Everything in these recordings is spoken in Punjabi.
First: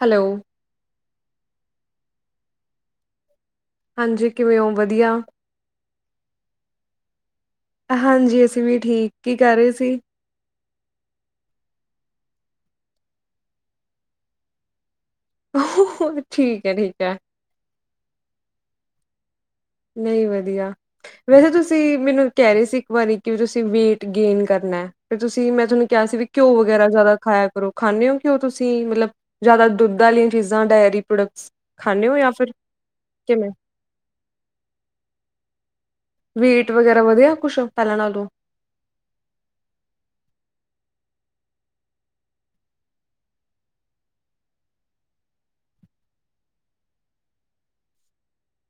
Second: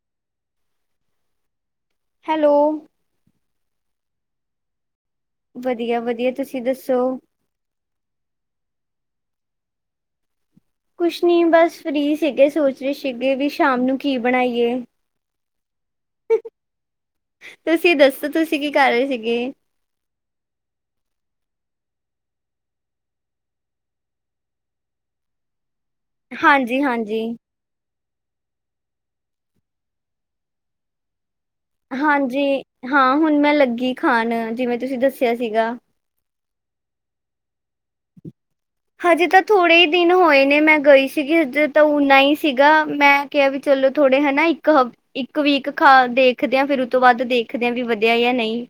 ਹੈਲੋ। ਹੈਲੋ। ਹਾਂਜੀ ਕਿਵੇਂ ਓ ਵਧੀਆ ਵਧੀਆ-ਵਧੀਆ ਤੁਸੀਂ ਦੱਸੋ ਹਾਂਜੀ ਅਸੀਂ ਵੀ ਠੀਕ ਕੀ ਕਰ ਰੇ ਸੀ? ਕੁੱਛ ਨੀ ਬਸ ਫ੍ਰੀ ਸੀਗੇ ਸੋਚ ਰਹੇ ਸੀਗੇ ਵੀ ਸ਼ਾਮ ਨੂੰ ਕੀ ਬਣਾਈਏ [unintelligible] ਠੀਕ ਐ ਠੀਕ ਐ ਤੁਸੀ ਦੱਸੋ ਤੁਸੀਂ ਕੀ ਕਰ ਰੇ ਸੀਗੇ? ਨਈ ਵਧੀਆ ਵੈਸੇ ਤੁਸੀਂ ਮੈਨੂੰ ਕਹਿ ਰੇ ਸੀ ਇੱਕ ਵਾਰੀ ਕਿ ਤੁਸੀਂ ਵੇਟ ਗੇਨ ਕਰਨਾ ਫੇਰ ਤੁਸੀਂ ਮੈਂ ਥੋਨੂੰ ਕਿਆ ਸੀ ਵੀ ਘਿਓ ਹਾਂਜੀ ਵਗੈਰਾ ਜ਼ਿਆਦਾ ਹਾਂਜੀ ਖਾਇਆ ਕਰੋ ਖਾਂਨੇ ਓ? ਕਿ ਤੁਸੀਂ ਮਤਲਬ ਜਿਆਦਾ ਦੁੱਧ ਆਲੀਆਂ ਚੀਜ਼ਾਂ ਡੇਰੀ ਪਪ੍ਰੋਡਕਟਸ ਹਾਂਜੀ ਹਾਂ ਹੁਣ ਮੈਂ ਲੱਗੀ ਖਾਣ ਜਿਵੇਂ ਤੁਸੀਂ ਦੱਸਿਆ ਸੀਗਾ ਵੇਟ ਵਗੈਰਾ ਵਧਿਆ ਕੁੱਛ ਪੈਲਾ ਨਾਲੋਂ ਹਜੇ ਤਾਂ ਥੋੜੇ ਈ ਦਿਨ ਹੋਏ ਨੇ ਮੈਂ ਗਈ ਸੀਗੀ ਹਜੇ ਤਾਂ ਉਨਾ ਈ ਸੀਗਾ ਮੈਂ ਕਿਆ ਵੀ ਚਲੋ ਥੋੜੇ ਹਨਾ ਇੱਕ ਹਫ ਇਕ ਵੀਕ ਖਾ ਦੇਖਦੇ ਆਂ ਫਿਰ ਉਤੋਂ ਬਾਦ ਦੇਖਦੇ ਆ ਵੀ ਵਧਿਆ ਯਾ ਨਈ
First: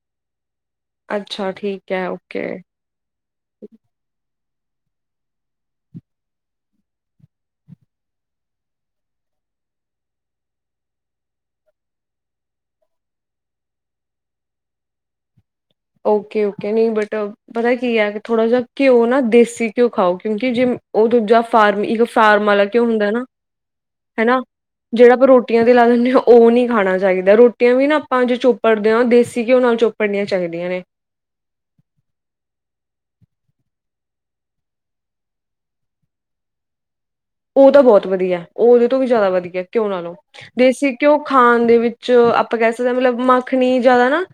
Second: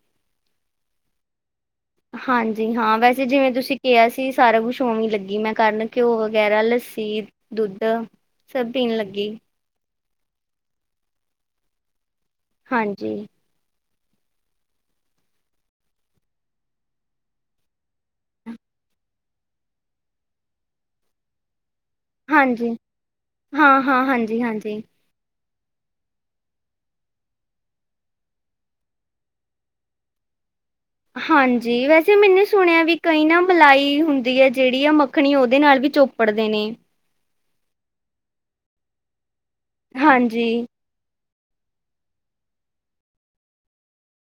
ਅੱਛਾ ਠੀਕ ਹੈ, ਓਕੇ। ਹਾਂਜੀ ਹਾਂ ਵੈਸੇ ਜਿਵੇਂ ਤੁਸੀਂ ਕਿਆ ਸੀ ਸਾਰਾ ਕੁੱਛ ਓਵੀਂ ਲੱਗੀ ਮੈਂ ਕਰਨ ਘਿਓ ਵਗੈਰਾ ਲੱਸੀ, ਦੁੱਧ ਸਭ ਪੀਣ ਲੱਗੀ। ਹਾਂਜੀ। ਓਕੇ ਓਕੇ ਨਈ ਬਟ ਪਤਾ ਕੀ ਐ ਥੋੜਾ ਜਾ ਘਿਓ ਨਾ ਦੇਸੀ ਘਿਓ ਖਾਓ ਕਿਉਂਕਿ ਜੇ ਓ ਦੂਜਾ ਫਾਰਮੀ ਇੱਕ ਫਾਰਮ ਆਲਾ ਹਾਂਜੀ ਘਿਓ ਹੁੰਦਾ ਨਾ ਹਾਂ ਹਾਂ ਹਾਂਜੀ ਹਨਾ ਹਾਂਜੀ ਜਿਹੜਾ ਆਪਾਂ ਰੋਟੀ ਰੋਟੀਆਂ ਤੇ ਲਾ ਦਿੰਦੇ ਓ ਨੀ ਖਾਣਾ ਚਾਈਦਾ ਰੋਟੀਆਂ ਵੀ ਨਾ ਆਪਾਂ ਜੇ ਚੋਪੜਦੇ ਆ ਦੇਸੀ ਘਿਓ ਨਾਲ ਚੋਪੜਨੀਆਂ ਚ ਚਾਹੀਦੀਆ ਨੇ ਹਾਂਜੀ ਵੈਸੇ ਮੈਨੂੰ ਸੁਣਿਆ ਵੀ ਕਈ ਨਾ ਮਲਾਈ ਹੁੰਦੀ ਐ ਜੇੜੀ ਆ ਮੱਖਣੀ ਓਦੇ ਨਾਲ ਵੀ ਚੋਪੜਦੇ ਨੇ ਓ ਤਾਂ ਬਹੁਤ ਵਧੀਆ ਓ ਓਦੇ ਤੋਂ ਵੀ ਜ਼ਿਆਦਾ ਵਧੀਆ ਘਿਓ ਨਾਲੋਂ ਹਾਂਜੀ ਦੇਸੀ ਘਿਓ ਖਾਣ ਦੇ ਵਿੱਚ ਆਪਾਂ ਕਹਿ ਸਕਦੇ ਹਾਂ ਮਤਲਬ ਮਾਖਣੀ ਜਿਆਦਾ ਨਾ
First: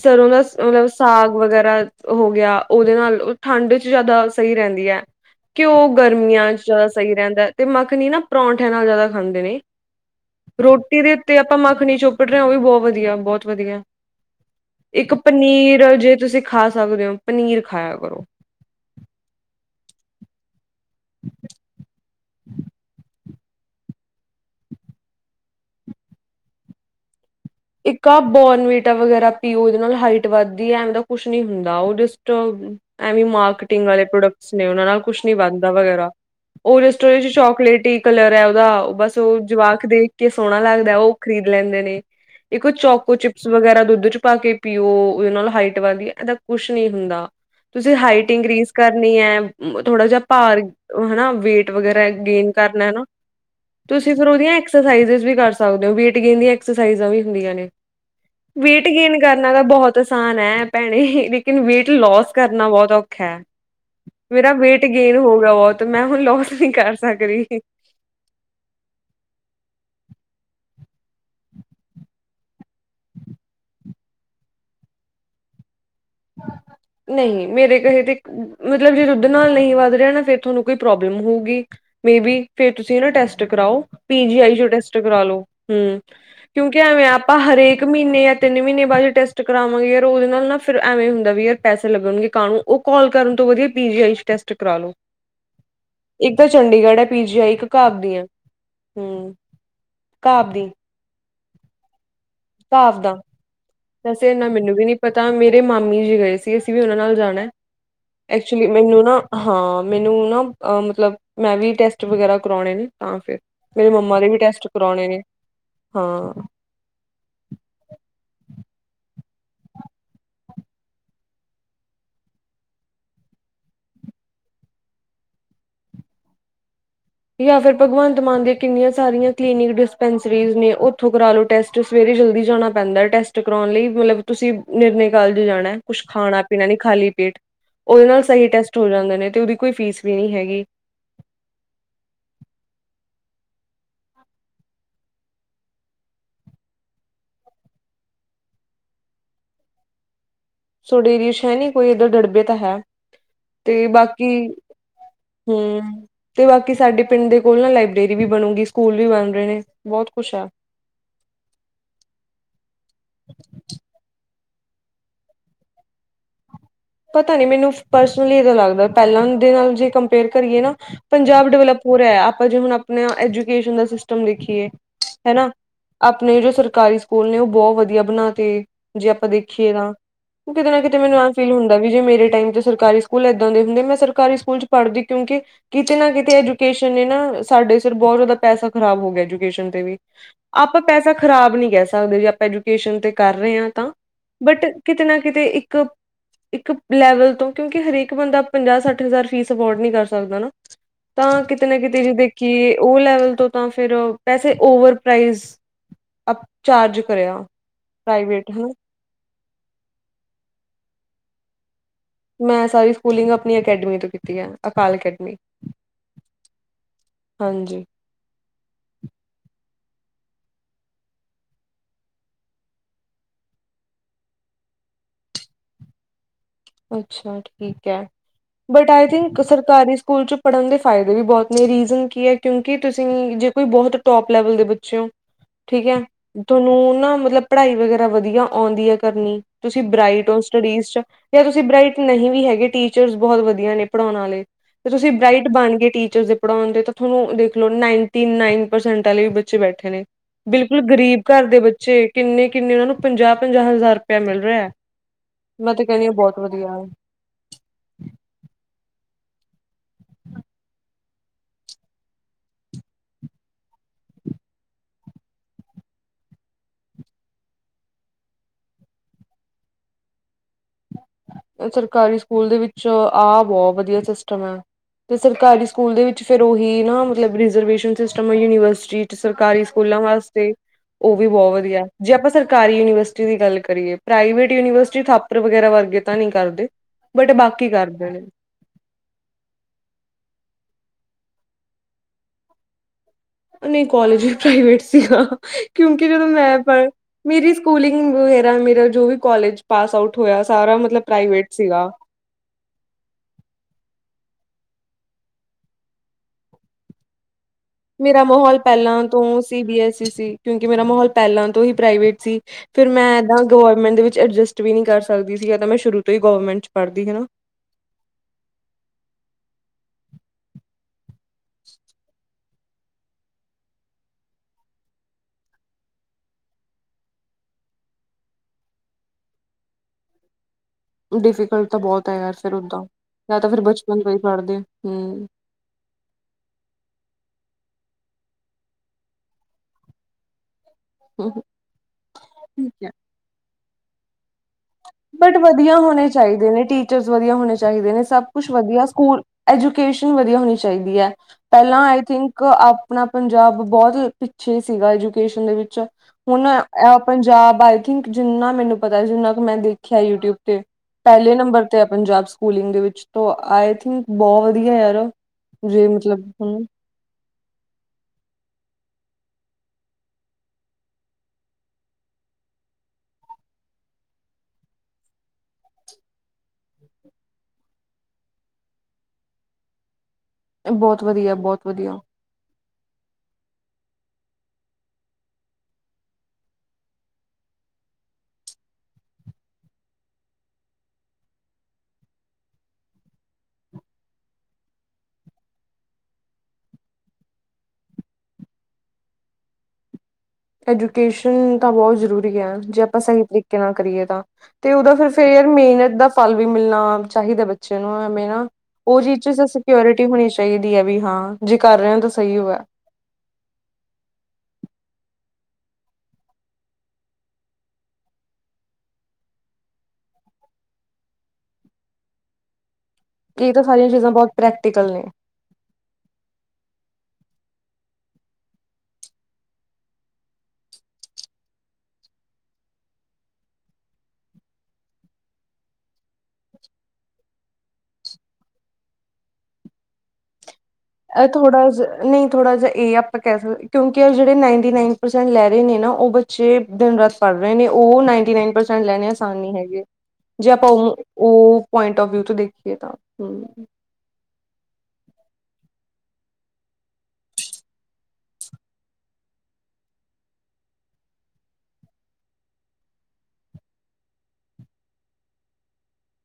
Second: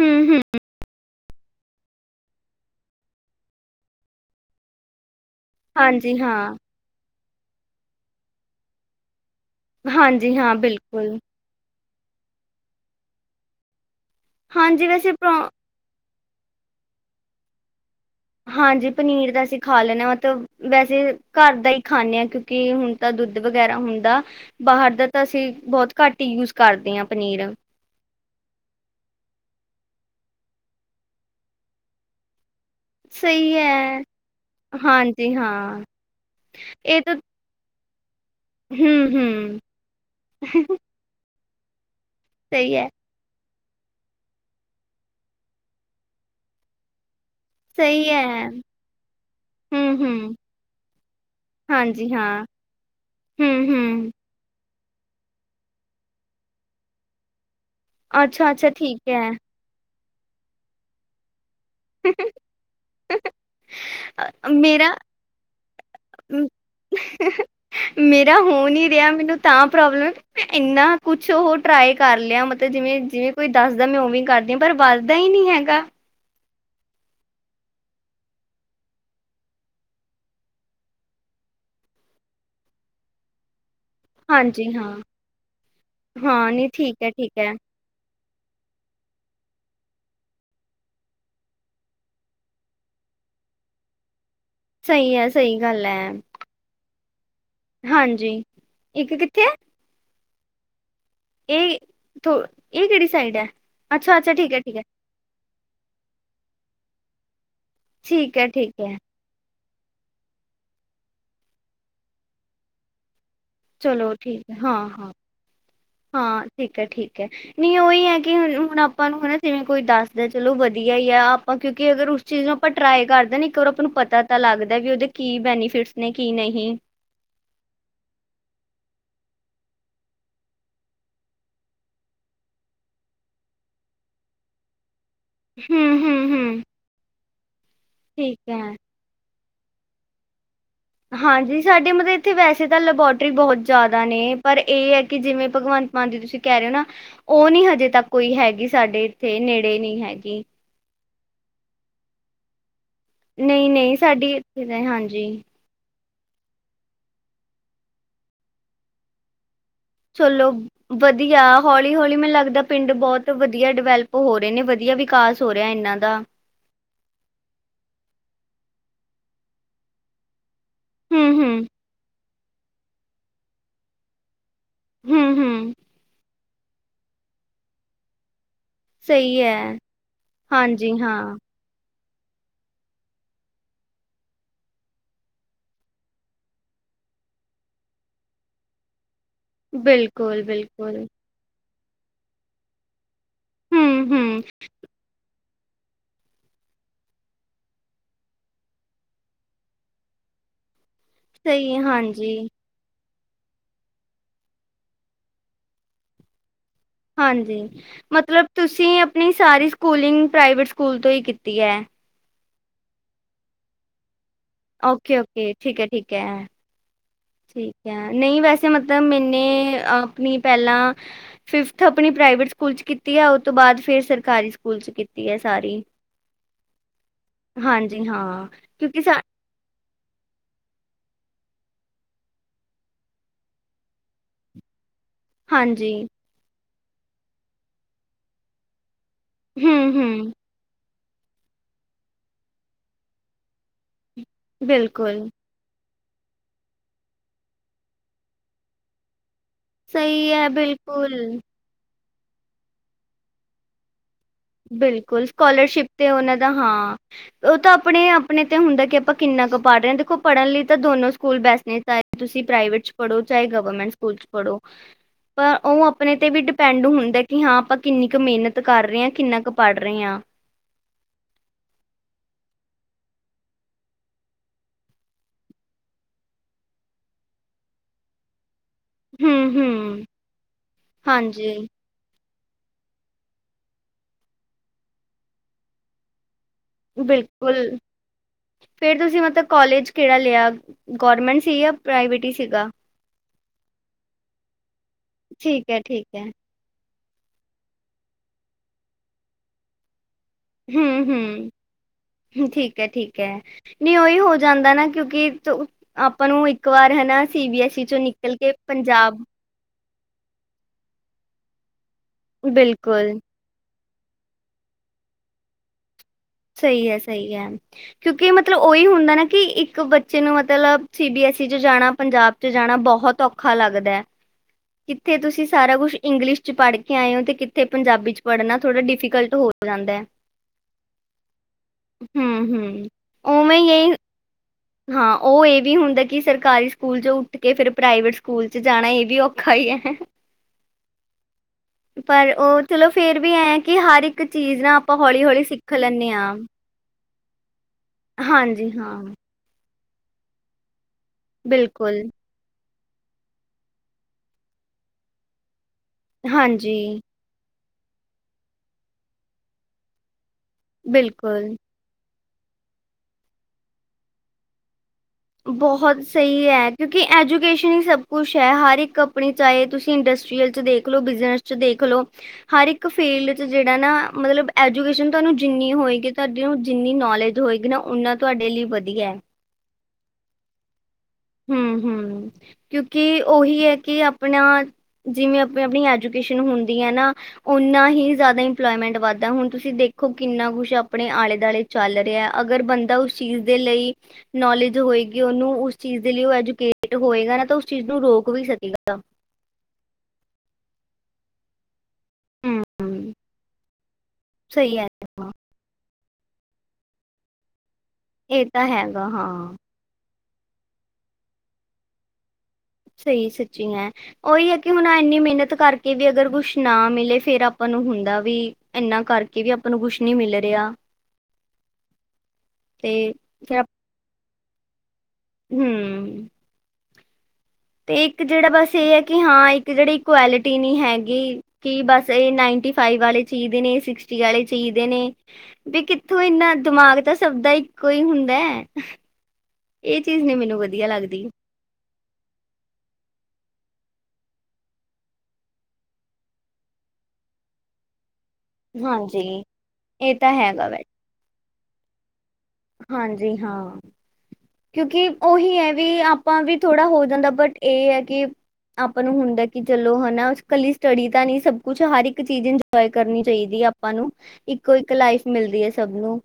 ਹੂੰ ਹੂੰ ਸਰੋਨਾ ਉਹਦਾ ਸਾ ਸਾਗ ਵਗੈਰਾ ਹੋ ਗਿਆ ਓਦੇ ਨਾਲ ਓ ਠੰਡ ਚ ਜ਼ਿਆਦਾ ਸਹੀ ਰੈਂਦੀ ਐ ਘਿਓ ਹਾਂਜੀ ਗਰਮੀਆਂ ਹਾਂ ਚ ਜਾਦਾ ਸਈ [inaudible] ਤੇ ਮੱਖਣੀ ਨਾ ਪਰੌਂਠੇ ਨਾਲ ਜ਼ਿਆਦਾ ਖਾਂਦੇ ਨੇ। ਹਾਂਜੀ ਹਾਂ ਰੋਟੀ ਦੇ ਬਿਲਕੁਲ ਉੱਤੇ ਆਪਾਂ ਮੱਖਣ ਮੱਖਣ ਚੋਪੜ ਰਿਹਾ ਉਹ ਵੀ ਬਹੁਤ ਵਧੀਆ, ਬਹੁਤ ਵਧੀਆ। ਹਾਂਜੀ ਵੈਸੇ ਇੱਕ ਪਰੌ ਪਨੀਰ ਜੇ। ਤੁਸੀਂ ਖਾ ਸਕਦੇ ਹੋ, ਪਨੀਰ ਖਾਇਆ ਕਰੋ। ਹਾਂਜੀ ਪਨੀਰ ਤਾਂ ਅਸੀਂ ਖਾ ਲੈਦੇ ਆ, ਮਤਲਬ ਵੈਸੇ ਘਰ ਦਾ ਹੀ ਖਾਂਦੇ ਹਾਂ ਕਿਉਂਕਿ ਹੁਣ ਤਾਂ ਦੁੱਧ ਵਗੈਰਾ ਹੁੰਦਾ। ਬਾਹਰ ਦਾ ਤਾਂ ਅਸੀਂ ਬਹੁਤ ਘੱਟ ਹੀ ਯੂਜ ਕਰਦੇ ਹਾਂ ਪਨੀਰ। ਇੱਕ ਆ ਬੋਰਨਵੀਟਾ ਵਗੈਰਾ ਪੀਓ, ਉਹਦੇ ਨਾਲ ਹਾਈਟ ਵੱਧਦੀ ਹੈ, ਐਵੇ ਦਾ ਕੁਛ ਨੀ ਹੁੰਦਾ। ਉਹਦੇ ਚ ਤਾਂ ਐਵੇ ਸਹੀ ਮਾਰਕੀਟਿੰਗ ਹੈ ਵਾਲੇ ਪ੍ਰੋਡਕਟਸ ਨੇ। ਉਨ੍ਹਾ ਨਾਲ ਕੁਛ ਹਾਂਜੀ ਨੀ ਬਣਦਾ ਹਾਂ ਵਗੈਰਾ। ਉਹਦੇ ਇਹ ਚ ਤਾਂ ਓਲਰੇਡੀ ਚੋਕਲੇਟੀ ਕਲਰ ਹੈ ਉਹਦਾ ਹਮ ਬਸ ਉਹ ਹਮ ਜਵਾਕ ਦੇਖ ਕੇ ਸੋਹਣਾ ਲੱਗਦਾ ਉਹ ਕ ਖ਼ਰੀਦ ਲੈਂਦੇ ਨੇ ਤੇ। ਇੱਕ ਓਹ ਸਹੀ ਹੈ ਚੌਕੋ ਚਿੱਪ। ਸ ਵਗੈਰਾ ਦੁੱਧ ਚ ਪਾ ਕੇ ਪੀਓ ਉਹਦੇ ਨਾਲ ਹਾਈਟ ਵਧਦੀ ਆ। ਇੱਦਾਂ ਦਾ ਕੁਛ ਨਹੀਂ ਹੁੰਦਾ। ਤੁਸੀਂ ਸਹੀ ਹੈ ਹਾਈਟ ਇੰਕ੍ਰੀਜ਼ ਕਰਨੀ ਹੈ, ਹਮ ਥੋੜਾ ਜਿਹਾ ਹਮ ਭਾਰ, ਵੇਟ ਵਗੈਰਾ ਹਾਂਜੀ ਹਾਂ ਗੇਨ ਕਰਨਾ ਨਾ, ਹਮ ਹਮ ਤੁਸੀਂ ਫਿਰ ਉਹਦੀ ਐਕਸ ਐਕਸਰਸਾਈ਼ਜ ਵੀ ਕਰ ਸਕਦੇ ਹੋ, ਵੇਟ ਗੇਨ ਦੀਆਂ ਐਕਸਰਸਾਈਜ਼ਾਂ ਵੀ। ਹੁੰਦੀਆਂ ਨੇ। ਅੱਛਾ ਅੱਛਾ ਵੇਟ ਠੀਕ ਗੇਨ ਹੈ ਕਰਨਾ ਤਾਂ ਬਹੁਤ। ਅਸਾਨ ਐ ਭੈਣੇ ਇਹ। ਲੇਕਿਨ ਵੇਟ ਲੋਸ ਕਰਨਾ ਬਹੁਤ ਔਖਾ ਮੇਰਾ ਵੇਟ ਗੇਨ ਹੋ ਗਿਆ ਬਹੁਤ, ਮੈਂ ਹੁਣ ਮ- ਲੋਸ ਨਹੀਂ ਕਰ ਸਕਦੀ। ਮੇਰਾ ਹੋ ਨਹੀਂ ਰਿਹਾ ਮੈਨੂੰ ਤਾਂ ਪ੍ਰੋਬਲਮ ਹੈ ਕਿ ਮੈਂ ਇੰਨਾ ਕੁਛ ਉਹ ਟ੍ਰਾਈ ਕਰ ਲਿਆ, ਮਤਲਬ ਜਿਵੇਂ, ਜਿਵੇਂ ਕੋਈ ਦੱਸਦਾ ਮੈਂ ਉਵੇ ਹੀ ਕਰਦੀ ਹਾਂ, ਪਰ ਵੱਧਦਾ ਹੀ ਨਹੀਂ ਹੈਗਾ। ਨਹੀਂ ਮੇਰੇ ਕਹੇ ਤੇ, ਮਤਲਬ ਜੇ ਦੁੱਧ ਨਾਲ ਨਹੀਂ ਵੱਧ ਰਿਹਾ ਨਾ ਫੇਰ ਤੁਹਾਨੂੰ ਕੋਈ ਪ੍ਰੋਬਲਮ ਹੋਊਗੀ, ਮੇ ਬੀ। ਫੇਰ ਤੁਸੀਂ ਨਾ ਟੈਸਟ ਕਰਾਓ। ਪੀ ਜੀ ਆਈ ਹਾਂਜੀ ਚੋਂ ਹਾਂ, ਟੈਸਟ ਕਰਾ ਲੋ। ਹੰ, ਹਾਂ ਨਹੀਂ ਕਿਉਂਕਿ ਠੀਕ ਐਵੇਂ ਹੈ ਠੀਕ ਆਪਾਂ ਹੈ। ਹਰੇਕ ਮਹੀਨੇ ਤਿੰਨ ਮਹੀਨੇ ਬਾਅਦ ਜੋ ਟੈਸਟ ਕਰਾਵਾਂਗੇ, ਯਾਰ ਉਹਦੇ ਨਾਲ ਨਾ ਫਿਰ। ਫਿਰ ਐਵੇਂ ਹੁੰਦਾ ਵੀ ਯਾਰ ਪੈਸੇ ਲੱਗਣਗੇ ਕਾਹਨੂੰ, ਉਹ ਕਾਲ ਕਰਨ ਤੋਂ ਵਧੀਆ ਪੀ ਜੀ ਆਈ ਚ ਟੈਸਟ ਟੈਸਟ ਕਰਾਲੋ, ਸਹੀ ਹੈ ਸਹੀ ਗੱਲ ਹੈ, ਇੱਕ ਤਾਂ ਚੰਡੀਗੜ੍ਹ ਹੈ ਪੀ ਜੀ ਆਈ, ਇੱਕ ਘਾਬਦੀ ਹੈ, ਹਾਂਜੀ ਇੱਕ ਹੂੰ। ਘਾਬਦੀ। ਏ ਥੋ, ਇਹ ਕਿਹੜੀ ਸਾਈਡ ਹੈ? ਅੱਛਾ ਵੈਸੇ ਅੱਛਾ ਇਨਾ ਠੀਕ ਹੈ ਮੈਨੂੰ ਠੀਕ ਹੈ, ਵੀ ਨੀ ਪਤਾ, ਮੇਰੇ ਮਾਮੀ ਜੀ ਗਏ ਸੀ। ਅਸੀਂ ਵੀ ਉਹਨਾਂ ਨਾਲ ਜਾਣਾ। ਠੀਕ ਹੈ ਐਕਚੁਅਲੀ ਠੀਕ ਹੈ ਮੈਨੂੰ ਨਾ ਆਹ। ਹਾਂ ਮੈਨੂੰ ਨਾ, ਮਤਲਬ ਮੈਂ ਵੀ ਟੈਸਟ ਵਗੈਰਾ ਕਰਵਾਉਣੇ ਨੇ। ਤਾਂ ਫਿਰ ਮੇਰੇ ਚਲੋ ਮੰਮਾ ਦੇ ਵੀ ਠੀਕ ਹੈ ਟੈਸਟ ਹਾਂ ਕਰਵਾਉਣੇ ਹਾਂ। ਨੇ। ਹਾਂ ਠੀਕ ਹੈ-ਠੀਕ ਹੈ, ਨਹੀਂ ਉਹੀ ਹੈ ਕਿ ਹੁਣ ਆਪਾਂ ਨੂੰ ਹੈਨਾ ਜਿਵੇਂ ਕੋਈ ਦੱਸਦਾ ਚਲੋ ਵਧੀਆ ਹੀ ਆ, ਆਪਾਂ ਕਿਉਂਕਿ ਅਗਰ ਉਸ ਚੀਜ਼ ਨੂੰ ਆਪਾਂ ਟਰਾਈ ਕਰਦੇ, ਇੱਕ ਆਪਾਂ ਨੂੰ ਪਤਾ ਤਾਂ ਲੱਗਦਾ ਵੀ ਉਹਦੇ ਕੀ ਬੈਨੀਫਿਟਸ ਨੇ ਕੀ ਨਹੀਂ। ਯਾ ਫਿਰ ਭਗਵੰਤ ਮਾਨ ਦੀ ਕਿੰਨੀਆਂ ਸਾਰੀਆਂ ਕਲੀਨਿਕ ਡਿਸਪੈਂਸਰੀਜ਼ ਨੇ, ਉਥੋਂ ਕਰਾਲੋ ਟੈਸਟ। ਸਵੇਰੇ ਜਲਦੀ ਜਾਣਾ ਪੈਂਦਾ ਟੈਸਟ ਕਰਾਉਣ ਲਈ, ਮਤਲਬ ਤੁਸੀਂ ਨਿਰਨੇ ਕਾਲਜ ਜਾਣਾ ਹੈ। ਹੂੰ ਕੁਛ ਹੂੰ ਖਾਣਾ ਹੂੰ ਪੀਣਾ ਨੀ, ਖਾਲੀ ਪੇਟ ਉਹਦੇ ਨਾਲ ਠੀਕ ਸਹੀ ਹੈ। ਟੈਸਟ ਹੋ ਜਾਂਦੇ ਨੇ ਤੇ ਉਹਦੀ ਕੋਈ ਫੀਸ ਵੀ ਨਹੀਂ ਹੈਗੀ। ਹਾਂਜੀ। ਸਾਡੇ ਮਤਲਬ ਇੱਥੇ, ਵੈਸੇ ਤਾਂ ਲੈਬੋਰਟਰੀ ਬਹੁਤ ਜ਼ਿਆਦਾ ਨੇ ਪਰ ਇਹ ਹੈ ਕਿ ਜਿਵੇਂ ਭਗਵੰਤ ਮਾਨ ਦੀ ਤੁਸੀਂ ਕਹਿ ਰਹੇ ਹੋ ਨਾ, ਉਹ ਨਹੀਂ ਹਜੇ ਤੱਕ ਕੋਈ ਹੈਗੀ ਸਾਡੇ ਇੱਥੇ, ਨੇੜੇ ਨਹੀਂ ਹੈਗੀ। ਰੇਡੀਓ ਹੈ ਨਹੀਂ ਕੋਈ ਇਦਾਂ ਡੜਬੇ ਤਾਂ ਹੈ ਨਹੀਂ, ਤੇ ਨਹੀਂ ਬਾਕੀ ਸਾਡੀ ਇੱਥੇ ਤਾਂ, ਹਾਂਜੀ। ਹਮ ਤੇ ਬਾਕੀ ਸਾਡੇ ਪਿੰਡ ਦੇ ਕੋਲ ਨਾ ਲਾਇਬ੍ਰੇਰੀ ਵੀ ਬਣੂਗੀ। ਸਕੂਲ ਵੀ ਬਣ ਰਹੇ ਨੇ। ਬਹੁਤ ਕੁਛ ਹੈ ਚਲੋ ਵਧੀਆ। ਹੌਲੀ, ਹੌਲੀ, ਮੈਨੂੰ ਲੱਗਦਾ ਪਿੰਡ ਬਹੁਤ ਵਧੀਆ ਡਿਵੈਲਪ ਹੋ ਨੇ, ਵਧੀਆ ਵਿਕਾਸ ਹੋ ਰਿਹਾ ਇਹਨਾਂ ਦਾ। ਪਤਾ ਨੀ ਮੈਨੂੰ ਪਰਸਨਲੀ ਲੱਗਦਾ, ਪਹਿਲਾਂ ਦੇ ਨਾਲ ਜੇ ਕੰਪੇਅਰ ਕਰੀਏ ਨਾ ਹੂੰ ਪੰਜਾਬ ਹੂੰ ਡਿਵੈਲਪ ਹੋ ਰਿਹਾ। ਆਪਾਂ ਜੇ ਹੁਣ ਆਪਣਾ, ਐਜੂਕੇਸ਼ਨ ਦਾ ਸਿਸਟਮ ਦੇਖੀਏ ਹੂੰ ਹਨਾ? ਹੂੰ ਆਪਣੇ ਜੋ ਸਰਕਾਰੀ ਸਕੂਲ ਨੇ ਉਹ ਬੋਤ ਵਧੀਆ ਬਣਾ ਤੇ ਜੇ ਆਪਾਂ ਸਹੀ ਹੈ ਦੇਖੀਏ ਤਾਂ ਕਿਤੇ ਨਾ ਹਾਂਜੀ ਕਿਤੇ ਮੈਨੂੰ ਹਾਂ ਐ ਫੀਲ ਹੁੰਦਾ ਵੀ ਜੇ ਮੇਰੇ ਟਾਈਮ ਤੇ ਸਰਕਾਰੀ ਸਕੂਲ ਏਦਾਂ ਦੇ ਹੁੰਦੇ ਮੈਂ ਸਰਕਾਰੀ ਸਕੂਲ ਚ ਪੜ੍ਹਦੀ ਕਿਉਂਕਿ ਕਿਤੇ ਨਾ ਕਿਤੇ ਐਜੂਕੇਸ਼ਨ ਨੇ ਨਾ ਸਾਡੇ ਸਿਰ ਬਹੁਤ ਜਾਦਾ ਪੈਸਾ ਖਰਾਬ ਹੋ ਗਿਆ ਪੇਸ਼ਂਟ ਤੇ ਵੀ, ਬਿਲਕੁਲ ਆਪਾਂ ਬਿਲਕੁਲ ਪੈਸਾ ਖਰਾਬ ਨੀ ਕੋ ਸ ਹਰ ਵਾਰੀ ਆਪਾਂ ਐਜੂਕੇਸ਼ਨ ਤੇ ਕਰ ਰਏ ਆ ਤਾਂ, ਹੂੰ ਹੂੰ ਬਟ ਕਿਤੇ ਨਾ ਕੀਤੇ ਇੱਕ। ਇੱਕ ਲੈਵਲ ਤੋਂ ਕਿਓਂਕਿ ਹਰੇਕ ਬੰਦਾ ਪੰਜਾਹ-ਸੱਠ ਹਜਾਰ ਫੀਸ ਅਫੋਰਡ ਨੀ ਕਰ ਸਕਦਾ ਨਾਂ। ਤਾਂ ਕਿਤੇ ਸਹੀ ਨਾ ਹੈ, ਕਿਤੇ ਜੇ ਹਾਂਜੀ ਦੇਖੀਏ ਉਹ ਲੈਵਲ ਤੋਂ ਤਾਂ ਫਿਰ ਪੈਸੇ ਓਵਰ ਪ੍ਰਾਈਸ, ਆਪ ਹਾਂਜੀ, ਮਤਲਬ ਹਨਾ। ਤੁਸੀਂ ਆਪਣੀ ਸਾਰੀ ਸਕੂਲਿੰਗ ਪ੍ਰਾਈਵੇਟ ਸਕੂਲ ਤੋਂ ਈ ਕੀ? ਤੀ ਏ। ਮੈਂ ਸਾਰੀ ਸਕੂਲਿੰਗ ਆਪਣੀ ਅਕੈਡਮੀ ਤੋਂ ਕੀ। ਓਕੇ-ਓਕੇ, ਠੀਕ ਏ -ਠੀਕ ਏ। ਹਾਂਜੀ। ਠੀਕ ਐ, ਨਹੀਂ ਵੈਸੇ ਮਤਲਬ ਮੈਨੇ ਇਹ ਐ ਆਪਣੀ ਪਹਿਲਾਂ, ਫਿਫਥ ਆਪਣੀ ਪ੍ਰਾਈਵੇਟ ਸਕੂਲ ਚ ਕੀਤੀ ਆ, ਉਹ ਤੋਂ ਬਾਅਦ ਫਿਰ ਸਰਕਾਰੀ ਸਕੂਲ ਚ ਕੀਤੀ ਹੈ ਸਾਰੀ। ਅੱਛਾ ਠੀਕ ਹੈ, ਹਾਂਜੀ ਹਾਂ ਬਟ ਕਿਉਂਕਿ ਸਾ ਆਈਥਿੰਕ ਸਰਕਾਰੀ ਸਕੂ ਸਕੂਲ ਚ ਪੜ੍ਹਨ ਦੇ ਫਾਇਦੇ ਵੀ ਬੌਤ ਨੇ, ਰੀਜ਼ਨ ਕੀ ਏ ਕਿਉਂਕਿ ਤੁਸੀਂ ਜੇ ਕੋਈ ਬੌਤ ਟੋਪ ਲੈਵਲ ਦੇ ਬੱਚੇ ਓ। ਹਾਂਜੀ। ਉਨੂੰ ਨਾ ਮਤਲਬ ਪੜ੍ਹਾਈ ਵਗੈਰਾ ਵਧੀਆ ਆਉਂਦੀ ਏ। ਕਰਨੀ ਹੂੰ ਤੁਸੀਂ ਬਰਾਈਟ ਹੂੰ ਓ ਸਟੱਡੀਜ਼ ਚ ਜਾਂ ਤੁਸੀਂ ਬਰਾਈਟ ਨਹੀਂ ਵੀ ਹੈਗੇ ਟੀਚਰਸ ਬਹੁਤ ਵਧੀਆ ਨੇ, ਪੜ੍ਹਾਉਣ ਵਾਲੇ ਤੇ ਤੁਸੀਂ ਬਿਲਕੁਲ। ਬ੍ਰਾਈਟ ਬਣ ਗਏ ਟੀਚ, ਪੜ੍ਹਾਉਣ ਦੇ ਤਾਂ ਤੁਹਾਨੂੰ ਦੇਖ ਲੋ ਨਾਈਟੀ ਨਾਈਨ ਪਰਸੈਂਟ ਆਲੇ ਵੀ, ਬੇ ਬੈਠੇ ਨੇ ਸਹੀ ਹੈ ਬਿਲਕੁਲ ਗ਼ਰੀਬ ਘਰ ਦੇ ਬੱਚੇ, ਕਿੰਨੇ-ਕਿੰਨੇ ਉਹਨਾਂ ਨੂੰ ਪੰਜਾਹ-ਪੰਜਾਹ ਹਜ਼ਾਰ, ਰੁਪਇਆ ਮਿਲ ਰਿਹਾ ਹੈ। ਬਿਲਕੁਲ ਮੈਂ ਸਕੋਲਰਸ਼ਿਪ, ਕਹਿੰਦੀ ਤੇ ਹਾਂ ਉਹਨਾਂ ਬਹੁਤ ਦਾ ਵਧੀਆ ਹੈ। ਹਾਂ ਉਹ ਤਾਂ ਆਪਣੇ-ਆਪਣੇ ਤੇ, ਹੁੰਦਾ ਕਿ ਆਪਾਂ ਕਿੰਨਾ ਕੁ ਪੜ੍ਹ ਰਹੇ ਹਾਂ ਦੇਖੋ, ਪੜ੍ਹਨ ਲਈ ਤਾਂ ਦੋਨੋ ਸਕੂਲ ਬੈਸ ਨੇ ਚਾਹੇ ਤੁਸੀਂ ਪ੍ਰਾਈਵੇਟ ਚ ਪੜੋ ਚਾਹੇ ਗਵਰਮੈਂਟ ਸਕੂਲ ਚ ਪੜ੍ਹੋ ਪਰ ਉਹ ਆਪਣੇ ਤੇ ਵੀ ਡਿਪੈਂਡ ਹੁੰਦਾ ਕਿ ਹਾਂ ਆਪਾਂ ਕਿੰਨੀ ਕੁ ਮਿਹਨਤ ਕਰ ਰਹੇ ਹਾਂ। ਕਿੰਨਾ ਕੁ ਪੜ੍ਹ ਰਹੇ ਹਾਂ। ਸਰਕਾਰੀ ਸਕੂਲ ਦੇ ਵਿੱਚ ਆਹ ਬਹੁਤ ਵਧੀਆ ਸਿਸਟਮ ਹੈ, ਤੇ ਸਰਕਾਰੀ ਸਕੂਲ ਦੇ ਵਿੱਚ ਫੇਰ ਉਹੀ ਨਾ ਮਤਲਬ ਰਿਜਰਵੇਸ਼ਨ ਸਿਸਟਮ ਯੂਨੀਵਰਸਿਟੀ, ਹੂੰ ਸਰਕਾਰੀ ਸਕੂਲਾਂ ਹੂੰ ਵਾਸਤੇ ਉਹ ਵੀ ਹਾਂਜੀ ਬਹੁਤ ਵਧੀਆ ਜੇ ਆਪਾਂ ਸਰ ਸਰਕਾਰੀ ਯੂਨੀਵਰਸਿਟੀ ਦੀ ਗੱਲ ਕਰੀਏ ਪ੍ਰਾਈਵੇਟ ਯੂਨੀਵਰਸਿਟੀ ਥੇਪਰ ਵਗੈਰਾ ਵਰਗੇ। ਪਤਾਂ ਨੀ ਕਰਦਾ, ਬਿਲਕੁਲ ਫੇਰ ਤੁਸੀਂ ਮਤਲਬ ਕਾਲਜ ਕਿਹੜਾ ਲਿਆ। ਗੌਰਮੈਂਟ ਸੀ ਜਾਂ ਪ੍ਰਾਈਵੇਟ ਹੀ ਸੀਗਾ। ਨਹੀਂ ਕਾਲਜ ਵੀ ਯੁਨੀ ਗਾ ਠੀਕ ਹੈ ਕਿਉਂਕਿ ਠੀਕ ਹੈ ਜਦੋਂ ਮੈਂ ਪ ਮੇਰੀ ਸਕੂਲਿੰਗ ਵਗੈਰਾ ਮੇਰਾ ਜੋ ਵੀ ਕਾਲਜ ਪਾਸ ਆਊਟ ਹੋਇਆ ਸਾਰਾ ਮਤਲਬ ਪ੍ਰਾਈਵੇਟ ਸੀਗਾ ਹੂੰ-ਹੂੰ, ਠੀਕ ਹੈ ਠੀਕ ਹੈ ਨੀ ਉਹੀ ਹੋ, ਜਾਂਦਾ ਨਾ ਕਿਉਂਕਿ ਆਪਾਂ ਨੂੰ ਇੱਕ ਵਾਰ ਹਨਾ। ਸੀ ਬੀ ਐਸ ਈ ਚੋਂ ਮੇਰਾ ਨਿਕਲ ਕੇ ਮਾਹੌਲ ਪਹਿਲਾਂ ਪੰਜਾਬ ਤੋਂ ਸੀ ਬੀ ਐਸ, ਸੀ ਕਿਉਂਕਿ ਮੇਰਾ ਮਾਹੌਲ ਪਹਿਲਾਂ ਤੋਂ ਹੀ, ਪ੍ਰਾਈਵੇਟ ਸੀ ਫੇਰ ਮੈਂ ਬਿਲਕੁਲ ਇਦਾਂ ਗ ਮ ਦੇ ਵਿੱਚ ਐਡਜਸਟ ਵੀ ਨਹੀਂ ਕਰ ਸਕਦੀ ਸੀਗਾ ਤਾਂ ਮੈਂ ਸ਼ੁਰੂ, ਤੋਂ ਹੀ ਗਵਰਮੈਂਟ ਚ ਸਹੀ ਹੈ ਪੜ੍ਹਦੀ ਹਨਾ। ਸਹੀ ਹੈ ਕਿਉਂਕਿ ਮਤਲਬ ਉਹੀ ਹੁੰਦਾ ਨਾ ਕਿ ਇੱਕ, ਨੂੰ ਮਤਲਬ, ਸੀ ਬੀ ਐੱਸ ਈ ਚ ਜਾਣਾ ਪੰਜਾਬ, ਚ ਜਾਣਾ ਬਹੁਤ ਔਖਾ ਲੱਗਦਾ ਹੈ, ਕਿੱਥੇ ਤੁਸੀਂ ਸਾਰਾ ਕੁਛ ਇੰਗਲਿਸ਼ ਚ ਪੜ੍ਹ ਕੇ ਆਏ ਹੋ ਤੇ ਕਿੱਥੇ ਪੰਜਾਬੀ ਚ ਪੜ੍ਹਨਾ ਥੋੜ੍ਹਾ ਡਿਫੀਕਲਟ ਹੋ ਜਾਂਦਾ ਹੈ। ਡਿਫੀਕਲਟ ਤਾਂ ਬਹੁਤ ਹੈ ਯਾਰ ਹਮ ਫਿਰ ਉਦਾਂ ਹਮ ਜਾਂ ਤਾਂ ਉਵੇਂ ਫਿਰ ਇਹ, ਬਚਪਨ ਤੋਂ ਹੀ ਪੜ੍ਹਦੇ, ਹਾਂ ਹੂੰ। ਉਹ ਇਹ ਵੀ ਹੁੰਦਾ ਕਿ ਸਰਕਾਰੀ ਸਕੂਲ ਚ, ਉ ਕੇ ਫਿਰ ਪ੍ਰਾਈਵੇਟ ਸਕੂਲ ਚ ਜਾਣਾ ਇਹ ਵੀ ਔਖਾ ਹੀ ਹੈ। ਠੀਕ ਪਰ ਉਹ ਹੈ। ਚਲੋ ਫੇਰ ਵੀ ਐਂ, ਕੀ ਹਰ ਇੱਕ, ਇੱਕ ਚੀਜ਼ ਨਾ ਆਪਾਂ ਹੌਲੀ ਬਟ ਹੌਲੀ ਸਿੱਖ ਵਧੀਆ ਹੋਣੇ ਲੈਂਦੇ ਹਾਂ। ਚਾਹੀਦੇ ਨੇ ਟੀਚਰਸ ਵਧੀਆ ਹੋਣੇ ਚ ਚਾਹੀਦੇ ਨੇ ਸਭ ਕੁਛ ਵਧੀਆ ਸਕੂਲ ਅਜੂ ਕੇਸ਼ਨ ਵਧੀਆ ਹੋਣੀ ਚਾਹੀਦੀ ਹੈ ਪਹਿਲਾਂ ਆਈ ਬਿਲਕੁਲ। ਥਿੰਕ ਆਪਣਾ ਪੰਜਾਬ ਬਹੁਤ ਪਿੱਛੇ ਸੀਗਾ ਐਜੂਕੇਸ਼ਨ ਦੇ ਵਿੱਚ ਹੁਣ ਇਹ ਹਾਂਜੀ, ਪੰਜਾਬ ਆ ਥਿੰਕ ਜਿੰਨਾ ਮੈਨੂੰ ਪਤਾ ਜਿੰਨਾ ਮੈਂ ਦੇਖਿਆ ਯੂਟਿਊਬ ਤੇ ਪਹਿਲੇ ਬਿਲਕੁਲ। ਨੰਬਰ ਤੇ ਹੈ ਪੰਜਾਬ ਸਕੂਲਿੰਗ ਦੇ ਵਿੱਚ ਆਈ ਥਿੰਕ ਬਹੁਤ ਵਧੀਆ ਯਾਰ ਜੇ ਬਹੁਤ ਮਤਲਬ ਸਹੀ ਹੁਣ ਹੈ ਕਿਉਂਕਿ ਐਜੂਕੇਸ਼ਨ ਹੀ ਸਭ ਕੁਛ ਹੈ ਹਰ ਇੱਕ ਆਪਣੀ ਚਾਹੇ ਤੁਸੀਂ ਇੰਡਸਟਰੀਅਲ 'ਚ ਦੇਖ ਲਓ ਬਿਜ਼ਨਸ 'ਚ ਦੇਖ ਲਓ ਹਰ ਇੱਕ ਫੀਲਡ 'ਚ ਜਿਹੜਾ ਨਾ ਮਤਲਬ ਐਜੂਕੇਸ਼ਨ ਤੁਹਾਨੂੰ ਜਿੰਨੀ ਹੋਏਗੀ ਤੁਹਾਡੇ ਜਿੰਨੀ ਨੌਲੇਜ ਹੋਏਗੀ ਨਾ ਓਨਾ ਤੁਹਾਡੇ ਲਈ ਵਧੀਆ ਹੈ ਬਹੁਤ ਵਧੀਆ ਬਹੁਤ ਹਮ ਵਧੀਆ ਹਮ ਕਿਉਂਕਿ ਉਹੀ ਹੈ ਕਿ ਆਪਣਾ ਜਿਵੇ ਆਪ ਆਪਣੀ ਐਜੂਕੇਸ਼ਨ ਹੁੰਦੀ ਆ ਨਾ ਓਨਾ ਹੀ ਜਿਆਦਾ ਇੰਪਲੋਮੈਂਟ ਵਧਦਾ ਹੁਣ ਤੁਸੀਂ ਦੇਖੋ ਕਿੰਨਾ ਕੁਛ ਆਪਣੇ ਆਲੇ ਦੁਆਲੇ ਚਲ ਰਿਹਾ ਅਗਰ ਬੰਦਾ ਉਸ ਚੀਜ਼ ਦੇ ਲਈ ਨੋਲੇਜ ਹੋਏਗੀ ਓਨੂੰ ਚੀਜ਼ ਦੇ ਲਈ ਉਹ ਐਜੂਕੇਟ ਹੋਏਗਾ ਨਾ ਤਾਂ ਉਸ ਚੀਜ਼ ਨੂੰ ਰੋਕ ਵੀ ਸਕੇਗਾ ਐਜੂਕੇਸ਼ਨ ਤਾਂ ਬਹੁਤ ਜ਼ਰੂਰੀ ਹੈ ਹੂੰ ਜੇ ਆਪਾਂ ਸਹੀ ਤਰੀਕੇ ਨਾਲ ਕਰੀਏ ਤਾਂ ਤੇ ਸਹੀ ਹੈ ਉਹਦਾ ਫਿਰ ਫੇਰ ਯਾਰ ਮਿਹਨਤ ਦਾ ਫਲ ਵੀ ਮਿਲਣਾ ਚਾਹੀਦਾ ਵੈ ਨੂੰ ਇਹ ਨਾ ਤਾਂ ਉਹ ਹੈਗਾ ਚੀਜ਼ ਚ ਹਾਂ ਸਿਓਰਟੀ ਹੋਣੀ ਚਾਹੀਦੀ ਹੈ ਵੀ ਹਾਂ ਜੇ ਕਰ ਰਹੇ ਹੋ ਤਾਂ ਸਹੀ ਹੋ ਹੈ ਸਹੀ ਸੱਚੀ ਹੈ ਓਹੀ ਹੈ ਕਿ ਹੁਣ ਇਨੀ ਮਿਹਨਤ ਕਰਕੇ ਵੀ ਅਗਰ ਕੁਛ ਨਾ ਮਿਲੇ ਫੇਰ ਆਪਾਂ ਨੂੰ ਹੁੰਦਾ ਵੀ ਇਨਾ ਕਰਕੇ ਵੀ ਆਪਾਂ ਨੂੰ ਕੁਛ ਨੀ ਮਿਲ ਰਿਹਾ ਤੇ ਇਹ ਤਾਂ ਫਿਰ ਸਾਰੀਆਂ ਚੀਜ਼ਾਂ ਬਹੁਤ ਪ੍ਰੈਕਟੀਕਲ ਨੇ ਹਮ ਤੇ ਇਕ ਜਿਹੜਾ ਬਸ ਇਹ ਆ ਕਿ ਹਾਂ ਇੱਕ ਜਿਹੜੀ ਇਕੁਲਿਟੀ ਨੀ ਹੈਗੀ ਕਿ ਬਸ ਆ ਨਾਈਨਟੀ ਫਾਇਬ ਆਲੇ ਚਾਹੀਦੇ ਨੇ ਸਿਕਸ ਟੀ ਆਲੇ ਚਾਹੀਦੇ ਨੇ ਵੀ ਕਿਥੋਂ ਇਨਾ ਦਿਮਾਗ ਦਾ ਸਭ ਦਾ ਇੱਕੋ ਹੁੰਦਾ ਆ ਇਹ ਚੀਜ਼ ਨੀ ਮੈਨੂ ਵ ਇਹ ਥੋੜਾ ਜਾ ਨਹੀਂ ਥੋੜਾ ਜਿਹਾ ਇਹ ਆਪਾਂ ਕਹਿ ਸਕਦੇ ਕਿਉਂਕਿ ਉਹ ਜਿਹੜੇ ਨਾਈਨਟੀ ਨਾਈਨ ਪਰਸੈਂਟ ਲੈ ਰਹੇ ਨੇ ਨਾ ਉਹ ਬੱਚੇ ਦਿਨ ਰਾਤ ਪੜ੍ਹ ਰਹੇ ਨੇ ਉਹ ਨਾ [unintelligible] ਨਾਇਨ ਪਰਸੈਂਟ ਲੈਣੇ ਹਾਂਜੀ ਆਸਾਨ ਨੀ ਹੈਗੇ ਇਹ ਤਾਂ ਜੇ ਹੈਗਾ ਆਪਾਂ ਵੈ ਉਹ ਉਹ ਪੁਇੰਟਫ ਆਫ ਵਿਊ ਤੋਂ ਦੇਖ ਹਾਂਜੀ ਹਾਂ ਕਿਉਂਕਿ ਉਹੀ ਹੈ ਵੀ ਆਪਾਂ ਵੀ ਥੋੜ੍ਹਾ ਹੋ ਜਾਂਦਾ ਬਟ ਇਹ ਹੈ ਕਿ ਆਪਾਂ ਨੂੰ ਹੁੰਦਾ ਕਿ ਚਲੋ ਹਨਾ ਕੱਲੀ ਸਟੱਡੀ ਤਾਂ ਨੀ ਸਭ ਕੁਛ ਹਰ ਇੱਕ ਚੀਜ਼ ਇੰਜੋਏ ਕਰਨੀ ਚਾਹੀਦੀ ਆਪਾਂ ਨੂੰ ਇੱਕੋ ਇੱਕ ਲਾਈਫ ਮਿਲਦੀ ਹੈ ਸਭ ਨੂੰ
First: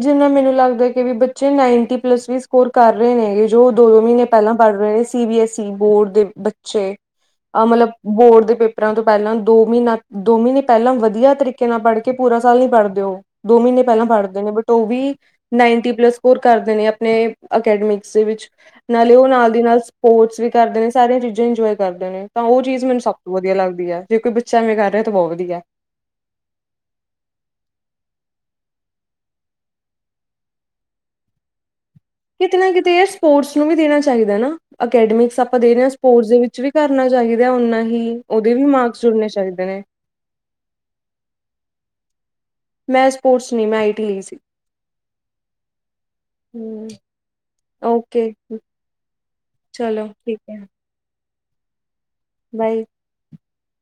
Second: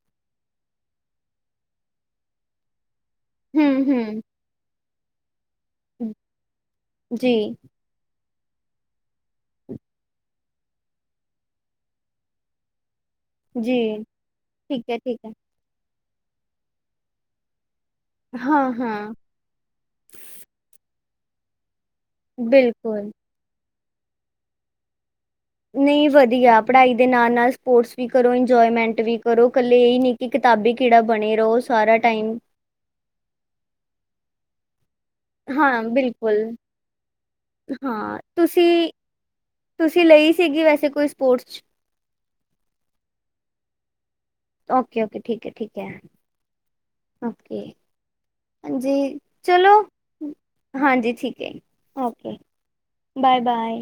ਜਿਨਾ ਮੈਨੂੰ ਲੱਗਦਾ ਕਿ ਵੀ ਬੱਚੇ ਨਾਈਨਟੀ ਪਲੱਸ ਵੀ ਸਕੋਰ ਕਰ ਰਹੇ ਨੇ ਗਏ ਜੋ ਦੋ ਦੋ ਮਹੀਨੇ ਪਹਿਲਾਂ ਪੜ੍ਹ ਰਹੇ ਸੀ ਸੀ ਬੀ ਐਸ ਸੀ ਬੋਰਡ ਦੇ ਬੱਚੇ ਆ ਮਤਲਬ ਬੋਰਡ ਦੇ ਪੇਪਰਾਂ ਤੋਂ ਪਹਿਲਾਂ ਦੋ ਮਹੀਨਾ ਦੋ ਮਹੀਨੇ ਪਹਿਲਾਂ ਵਧੀਆ ਤਰੀਕੇ ਨਾਲ ਪੜ੍ਹ ਕੇ ਪੂਰਾ ਸਾਲ ਨੀ ਪੜ੍ਹਦੇ ਓ ਦੋ ਮਹੀਨੇ ਪਹਿਲਾਂ ਪੜ੍ਹਦੇ ਨੇ ਉਹ ਹੈ, ਵੀ ਠੀਕ ਹੈ। ਨਾਈਨ, ਟੀ ਪਲੱਸ ਸਕੋਰ ਕਰਦੇ ਨੇ ਆਪਣੇ ਅਕੈਡਮਿਕ, ਵਿੱਚ ਹਾਂ-ਹਾਂ, ਨਾਲੇ ਉਹ ਨਾਲ ਦੀ ਨਾਲ ਸਪੋਰਟਸ ਵੀ ਕਰਦੇ ਨੇ, ਸਾਰੇ ਚੀਜ਼ਾਂ ਇੰਜੋਏ, ਕਰਦੇ ਨੇ ਤਾਂ ਉਹ ਚੀਜ਼ ਮੈਨੂੰ ਬਿਲਕੁਲ। ਸਭ ਤੋਂ ਵਧੀਆ ਲੱਗਦ ਦੀ ਜੇ ਕੋਈ ਬੱਚਾਂ ਐਵੇਂ ਕਰ ਰਿਹਾ ਤਾਂ ਬਹੁਤ ਵ ਨਹੀਂ ਵਧੀਆ ਪੜ੍ਹਾਈ ਦੇ ਨਾਲ ਨਾਲ ਸਪੋਰਟਸ, ਵੀ ਕਰੋ ਇੰਜੋਏਮੈਂਟ ਵੀ ਕਰੋ ਇਕੱਲੇ ਇਹ ਨਹੀਂ ਕਿ ਕਿਤਾਬੀ ਕੀੜਾ ਬਣੇ ਰਹੋ। ਸਾਰਾ ਟਾਈਮ। ਕਿਤੇ ਨਾ ਕਿਤੇ ਇਹ ਸਪੋਰਟਸ ਨੂੰ ਵੀ ਦੇਣਾ ਚਾਹੀਦਾ ਨਾ, ਅਕੈਡਮਿਕਸ ਆਪਾਂ ਦੇ ਰਹੇ ਹਾਂ ਸਪੋਰਟਸ ਦੇ ਵਿੱਚ ਵੀ ਕਰਨਾ ਚਾਹੀਦਾ ਓਨਾ ਹੀ ਹਾਂ, ਉਹਦੇ ਵੀ ਤੁਸੀਂ ਮਾਰਕਸ ਜੁੜਨੇ ਚਾਹੀਦੇ ਨੇ, ਤੁਸੀਂ ਲਈ ਸੀਗੀ ਵੈਸੇ ਕੋਈ ਸਪੋਰਟਸ 'ਚ? ਮੈਂ ਸਪੋਰਟਸ ਨੀ ਮੈਂ ਆਈ ਟੀ ਲਈ ਸੀ, ਓਕੇ ਓਕੇ, ਠੀਕ ਹੈ ਠੀਕ ਹੈ, ਹਮ ਓਕੇ ਓਕੇ ਹਾਂਜੀ ਚਲੋ ਠੀਕ ਹੈ ਹਾਂਜੀ ਠੀਕ, [unintelligible] ਓਕੇ ਬਾਏ ਬਾਏ-ਬਾਏ,